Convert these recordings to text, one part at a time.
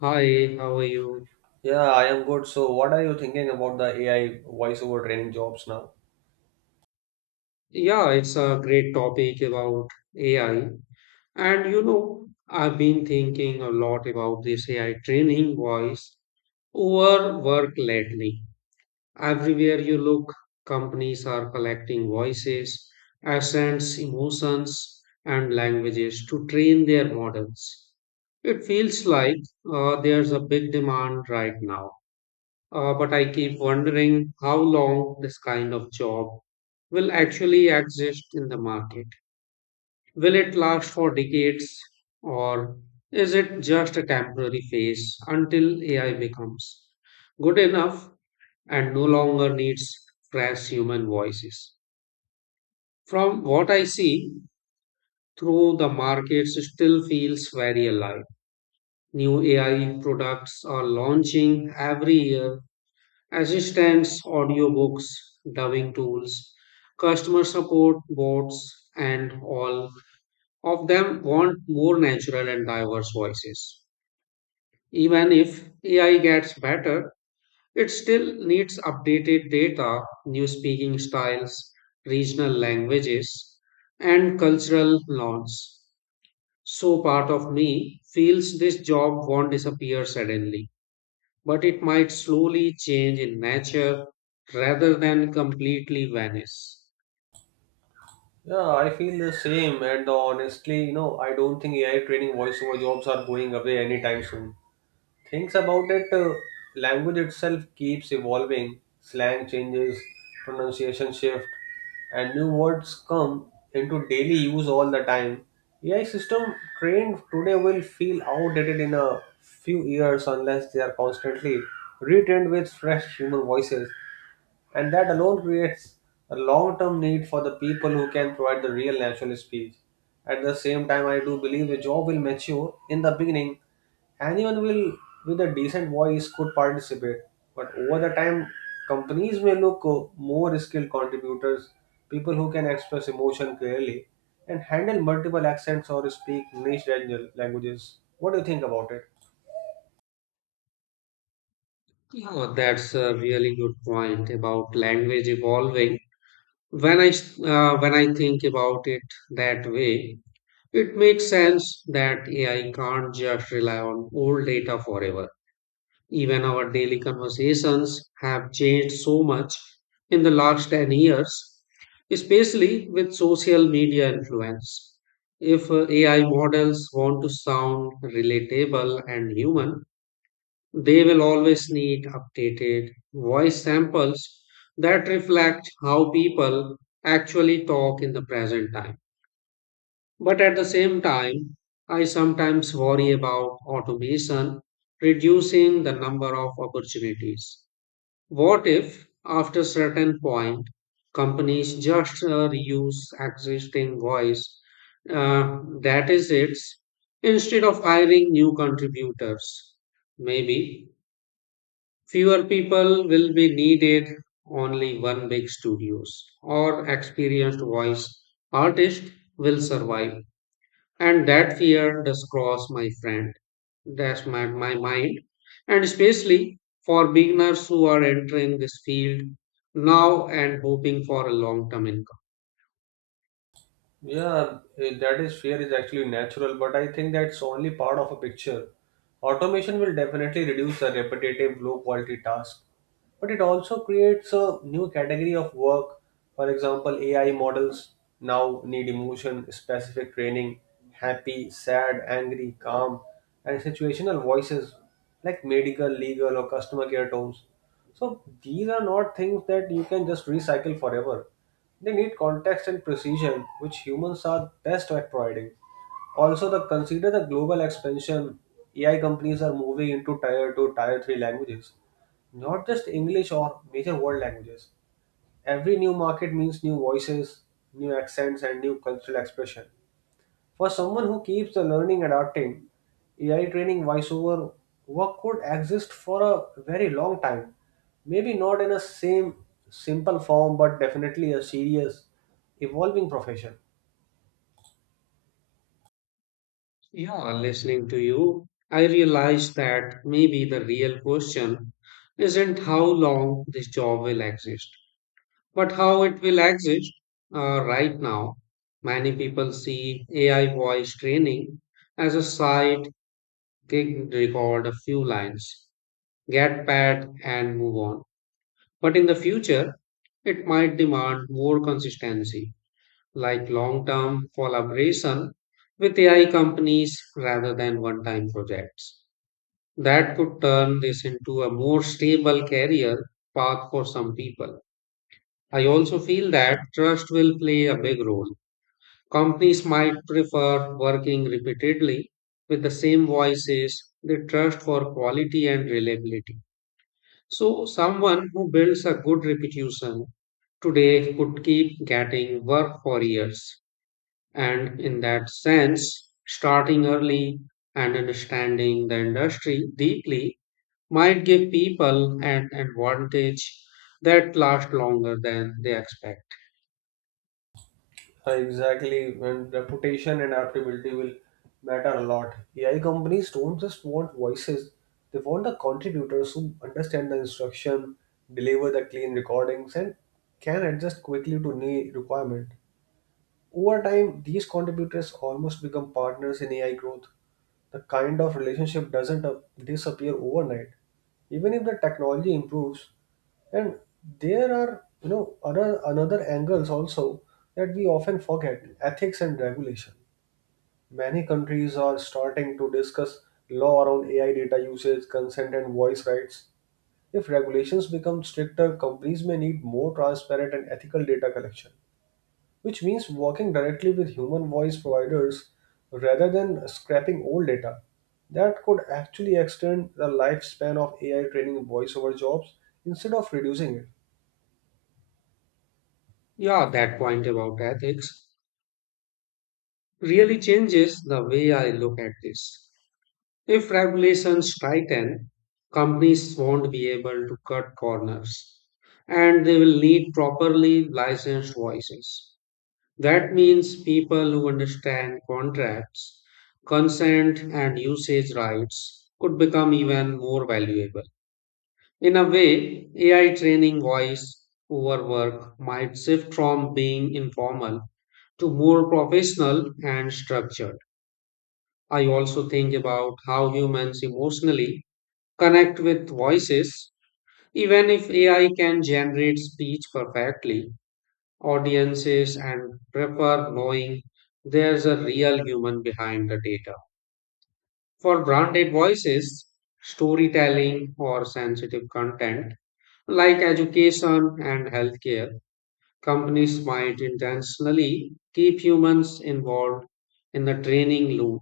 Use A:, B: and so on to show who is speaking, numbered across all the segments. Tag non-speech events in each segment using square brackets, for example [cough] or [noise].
A: Hi, how are you?
B: Yeah, I am good. So, what are you thinking about the AI voiceover training jobs now?
A: Yeah, it's a great topic about AI. And you know, I've been thinking a lot about this AI training voice over work lately. Everywhere you look, companies are collecting voices, accents, emotions, and languages to train their models. It feels like there's a big demand right now. But I keep wondering how long this kind of job will actually exist in the market. Will it last for decades or is it just a temporary phase until AI becomes good enough and no longer needs fresh human voices? From what I see through the markets, it still feels very alive. New AI products are launching every year: assistants, audiobooks, dubbing tools, customer support bots, and all of them want more natural and diverse voices. Even if AI gets better, it still needs updated data, new speaking styles, regional languages, and cultural norms. So part of me feels this job won't disappear suddenly, but it might slowly change in nature rather than completely vanish.
B: Yeah, I feel the same. And honestly, you know, I don't think AI training voiceover jobs are going away anytime soon. Things about it, language itself keeps evolving, slang changes, pronunciation shift, and new words come into daily use all the time. AI system trained today will feel outdated in a few years unless they are constantly retrained with fresh human voices. And that alone creates a long term need for the people who can provide the real national speech. At the same time, I do believe the job will mature in the beginning. Anyone will with a decent voice could participate, but over the time, companies may look more skilled contributors, people who can express emotion clearly and handle multiple accents or speak niche languages. What do you think about it?
A: Yeah, that's a really good point about language evolving. When I think about it that way, it makes sense that AI can't just rely on old data forever. Even our daily conversations have changed so much in the last 10 years, especially with social media influence. If AI models want to sound relatable and human, they will always need updated voice samples that reflect how people actually talk in the present time. But at the same time, I sometimes worry about automation reducing the number of opportunities. What if, after a certain point, companies just reuse existing voice? That is it, instead of hiring new contributors. Maybe fewer people will be needed, only one big studios or experienced voice artist will survive, and that fear does cross my friend, that's my mind, and especially for beginners who are entering this field now and hoping for a long term income.
B: Yeah, that is fear is actually natural, but I think that's only part of a picture. Automation will definitely reduce the repetitive, low quality tasks, but it also creates a new category of work. For example, AI models now need emotion specific training, happy, sad, angry, calm, and situational voices like medical, legal, or customer care tones. So these are not things that you can just recycle forever. They need context and precision, which humans are best at providing. Also, the consider the global expansion. AI companies are moving into tier 2, tier 3 languages, not just English or major world languages. Every new market means new voices, new accents, and new cultural expression. For someone who keeps the learning adapting, AI training voiceover work could exist for a very long time. Maybe not in a same simple form, but definitely a serious, evolving profession.
A: Yeah, listening to you, I realized that maybe the real question isn't how long this job will exist, but how it will exist. Right now many people see AI voice training as a side gig. Record a few lines, get pat, and move on. But in the future, it might demand more consistency, like long term collaboration with AI companies rather than one time projects. That could turn this into a more stable career path for some people. I also feel that trust will play a big role. Companies might prefer working repeatedly with the same voices they trust for quality and reliability. So, someone who builds a good reputation today could keep getting work for years. And in that sense, starting early and understanding the industry deeply might give people an advantage that lasts longer than they expect.
B: Exactly, and reputation and adaptability will matter a lot. AI companies don't just want voices, they want the contributors who understand the instruction, deliver the clean recordings, and can adjust quickly to new requirement. Over time, these contributors almost become partners in AI growth. The kind of relationship doesn't disappear overnight, even if the technology improves. And there are, you know, other another angles also that we often forget: ethics and regulation. Many countries are starting to discuss law around AI data usage, consent, and voice rights. If regulations become stricter, companies may need more transparent and ethical data collection which means working directly with human voice providers rather than scrapping old data. That could actually extend the lifespan of AI training voiceover jobs instead of reducing it.
A: Yeah, that point about ethics really changes the way I look at this. If regulations tighten, companies won't be able to cut corners and they will need properly licensed voices. That means people who understand contracts, consent, and usage rights could become even more valuable. In a way, AI training voice over work might shift from being informal to more professional and structured. I also think about how humans emotionally connect with voices. Even if AI can generate speech perfectly, audiences and prefer knowing there's a real human behind the data. For branded voices, storytelling or sensitive content like education and healthcare, companies might intentionally keep humans involved in the training loop.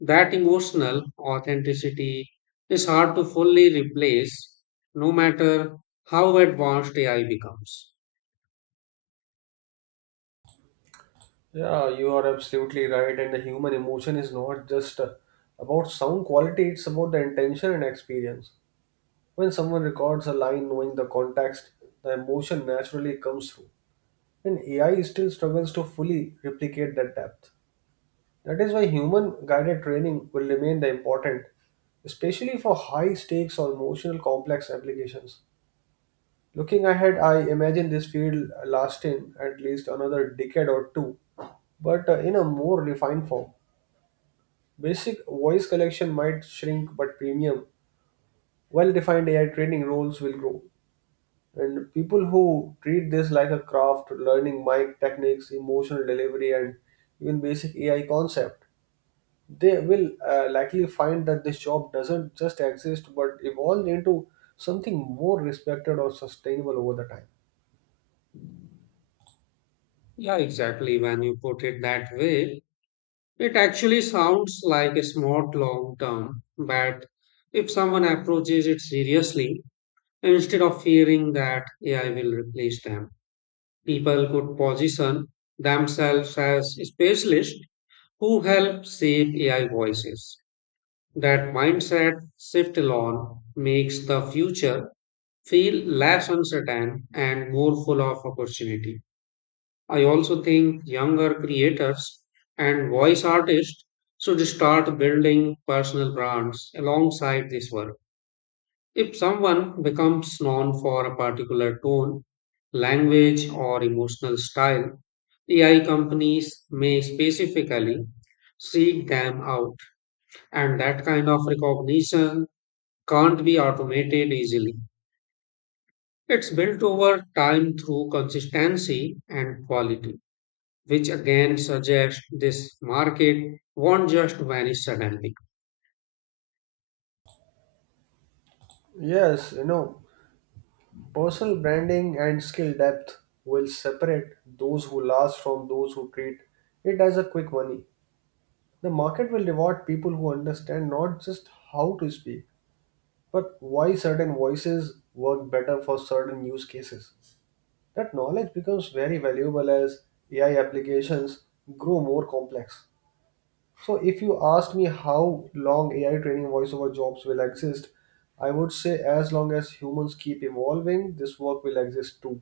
A: That emotional authenticity is hard to fully replace no matter how advanced AI becomes.
B: Yeah, you are absolutely right, and the human emotion is not just about sound quality, it's about the intention and experience. When someone records a line knowing the context, the emotion naturally comes through, and AI still struggles to fully replicate that depth. That is why human guided training will remain the important, especially for high stakes or emotional complex applications. Looking ahead, I imagine this field lasting at least another decade or two, but in a more refined form. Basic voice collection might shrink, but premium, well defined AI training roles will grow. And people who treat this like a craft, learning mic techniques, emotional delivery, and even basic AI concept they will likely find that this job doesn't just exist but evolve into something more respected or sustainable over the time.
A: Yeah, exactly. When you put it that way, it actually sounds like a smart long term, but if someone approaches it seriously, instead of fearing that AI will replace them, people could position themselves as specialists who help shape AI voices. That mindset shift alone makes the future feel less uncertain and more full of opportunity. I also think younger creators and voice artists should start building personal brands alongside this work. If someone becomes known for a particular tone, language, or emotional style, AI companies may specifically seek them out. And that kind of recognition can't be automated easily. It's built over time through consistency and quality, which again suggests this market won't just vanish suddenly.
B: Yes, you know, personal branding and skill depth will separate those who last from those who treat it as a quick money. The market will reward people who understand not just how to speak, but why certain voices work better for certain use cases. That knowledge becomes very valuable as AI applications grow more complex. So if you asked me how long AI training voiceover jobs will exist, I would say as long as humans keep evolving, this work will exist too.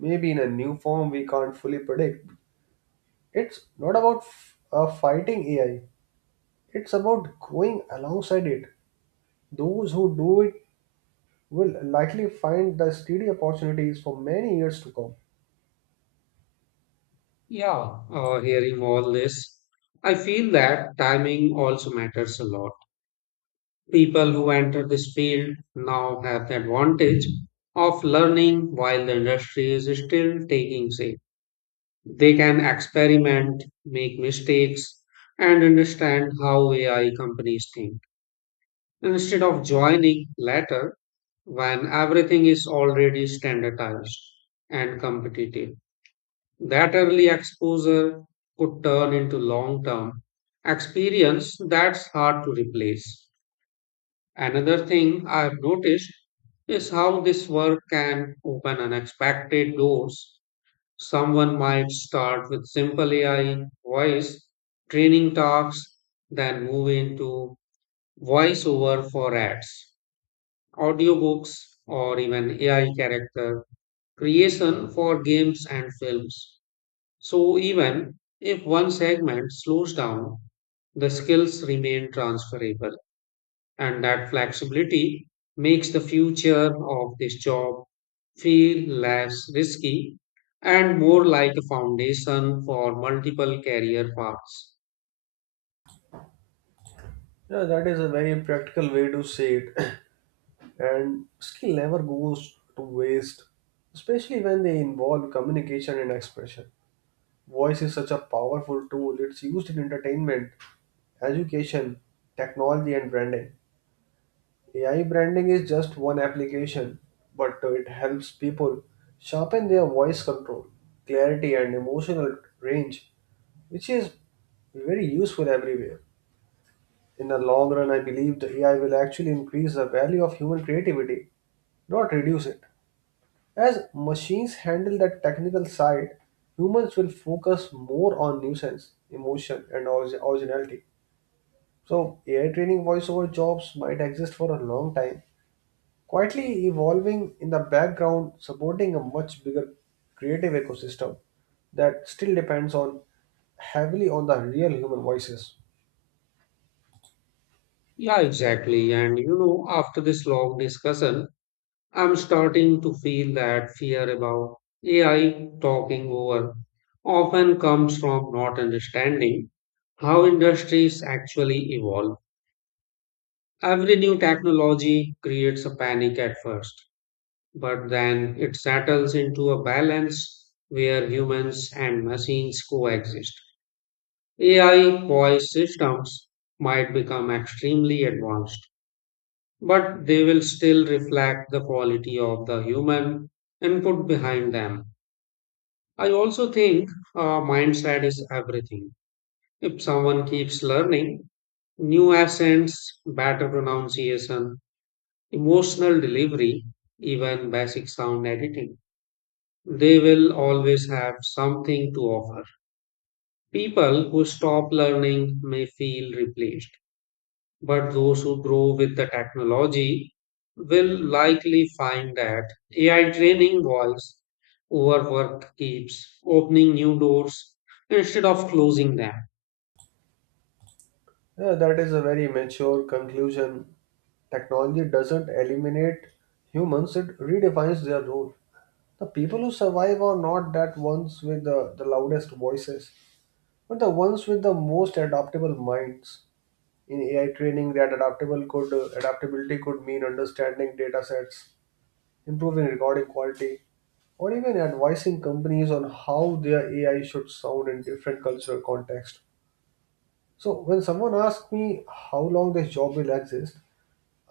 B: Maybe in a new form we can't fully predict. It's not about fighting AI, it's about going alongside it. Those who do it will likely find the steady opportunities for many years to come.
A: Yeah, hearing all this, I feel that timing also matters a lot. People who enter this field now have the advantage of learning while the industry is still taking shape. They can experiment, make mistakes, and understand how AI companies think instead of joining later when everything is already standardized and competitive. That early exposure could turn into long term experience that's hard to replace. Another thing I've noticed is how this work can open unexpected doors. Someone might start with simple AI voice training tasks, then move into voiceover for ads, audiobooks, or even AI character creation for games and films. So, even if one segment slows down, the skills remain transferable, and that flexibility makes the future of this job feel less risky and more like a foundation for multiple career paths.
B: Yeah, that is a very practical way to say it. [clears throat] And skill never goes to waste, especially when they involve communication and expression. Voice is such a powerful tool, it's used in entertainment, education, technology, and branding. AI branding is just one application, but it helps people sharpen their voice control, clarity, and emotional range, which is very useful everywhere. In the long run, I believe the AI will actually increase the value of human creativity, not reduce it. As machines handle that technical side, humans will focus more on nuisance, emotion, and originality. So, AI training voiceover jobs might exist for a long time, quietly evolving in the background, supporting a much bigger creative ecosystem that still depends on heavily on the real human voices.
A: Yeah, exactly. And you know, after this long discussion, I'm starting to feel that fear about AI talking over often comes from not understanding how industries actually evolve. Every new technology creates a panic at first, but then it settles into a balance where humans and machines coexist. AI poised systems might become extremely advanced, but they will still reflect the quality of the human input behind them. I also think mindset is everything. If someone keeps learning new accents, better pronunciation, emotional delivery, even basic sound editing, they will always have something to offer. People who stop learning may feel replaced, but those who grow with the technology will likely find that AI training voice over work keeps opening new doors instead of closing them.
B: Yeah, that is a very mature conclusion. Technology doesn't eliminate humans, it redefines their role. The people who survive are not that ones with the loudest voices, but the ones with the most adaptable minds. In AI training, that adaptable could adaptability could mean understanding data sets, improving recording quality, or even advising companies on how their AI should sound in different cultural contexts. So when someone asks me how long this job will exist,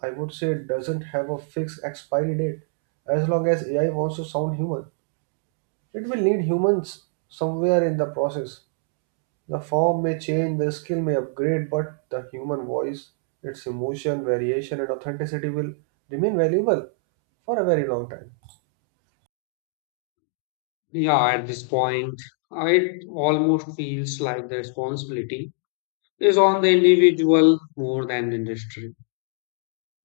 B: I would say it doesn't have a fixed expiry date. As long as AI wants to sound human, it will need humans somewhere in the process. The form may change, the skill may upgrade, but the human voice, its emotion, variation, and authenticity will remain valuable for a very long time.
A: Yeah, at this point, it almost feels like the responsibility is on the individual more than the industry.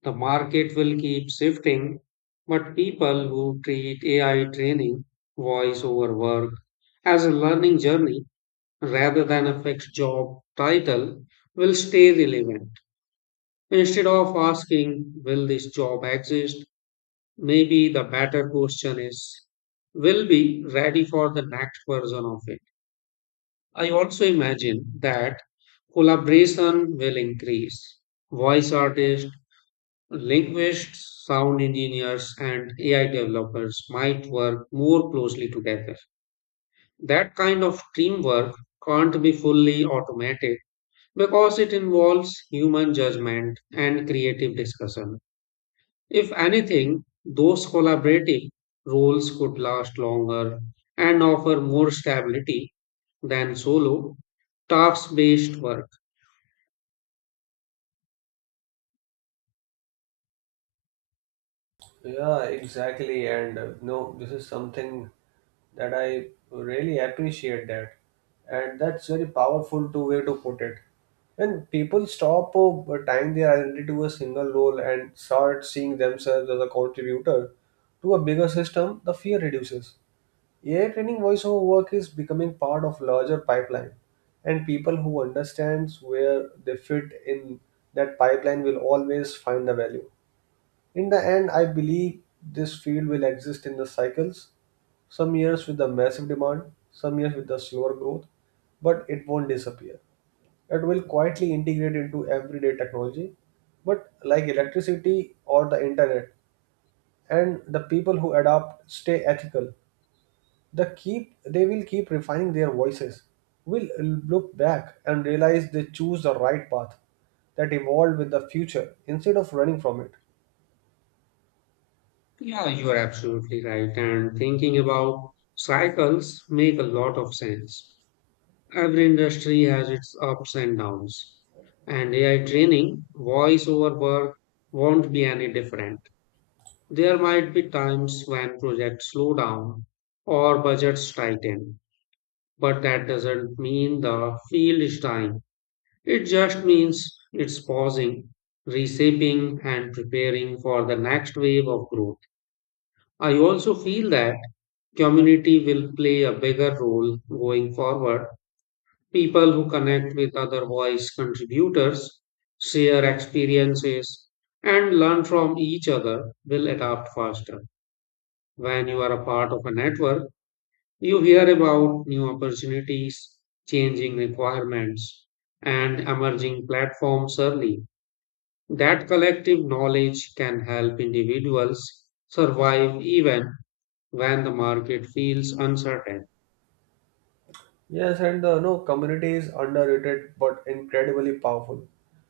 A: The market will keep shifting, but people who treat AI training, voice over work, as a learning journey rather than a fixed job title will stay relevant. Instead of asking, will this job exist? Maybe the better question is, will be ready for the next version of it. I also imagine that collaboration will increase. Voice artists, linguists, sound engineers, and AI developers might work more closely together. That kind of teamwork can't be fully automated because it involves human judgment and creative discussion. If anything, those collaborative roles could last longer and offer more stability than solo task based work.
B: Yeah, exactly. And no, this is something that I really appreciate that, and that's very powerful to way to put it. When people stop tying their identity to a single role and start seeing themselves as a contributor to a bigger system, the fear reduces. AI training voiceover work is becoming part of larger pipeline, and people who understands where they fit in that pipeline will always find the value. In the end, I believe this field will exist in the cycles, some years with a massive demand, some years with a slower growth, but it won't disappear. It will quietly integrate into everyday technology, but like electricity or the internet, and the people who adapt stay ethical. The keep they will keep refining their voices, will look back and realize they choose the right path that evolved with the future instead of running from it.
A: Yeah, you are absolutely right. And thinking about cycles make a lot of sense. Every industry has its ups and downs, and AI training, voice over work won't be any different. There might be times when projects slow down or budgets tighten, but that doesn't mean the field is dying. It just means it's pausing, reshaping, and preparing for the next wave of growth. I also feel that community will play a bigger role going forward. People who connect with other voice contributors, share experiences, and learn from each other will adapt faster. When you are a part of a network, you hear about new opportunities, changing requirements, and emerging platforms early. That collective knowledge can help individuals survive even when the market feels uncertain.
B: Yes, and the no community is underrated but incredibly powerful.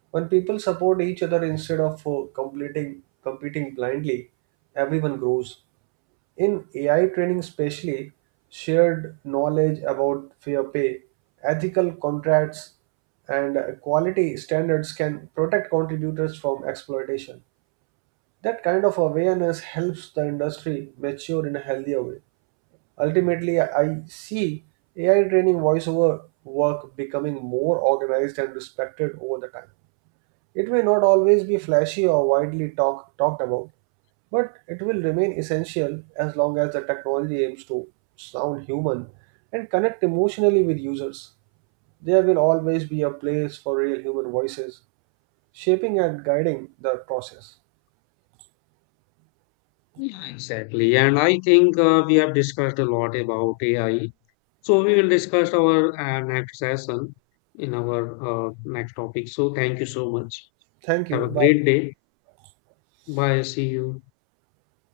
B: When people support each other instead of completing competing blindly, everyone grows. In AI training, especially, shared knowledge about fair pay, ethical contracts, and quality standards can protect contributors from exploitation. That kind of awareness helps the industry mature in a healthier way. Ultimately, I see AI training voiceover work becoming more organized and respected over the time. It may not always be flashy or widely talked about, but it will remain essential as long as the technology aims to sound human and connect emotionally with users. There will always be a place for real human voices, shaping and guiding the process.
A: Yeah, exactly. And I think we have discussed a lot about AI. So we will discuss our next session in our next topic. So thank you so much.
B: Thank
A: Have a
B: you. Bye.
A: great day. Bye. See you.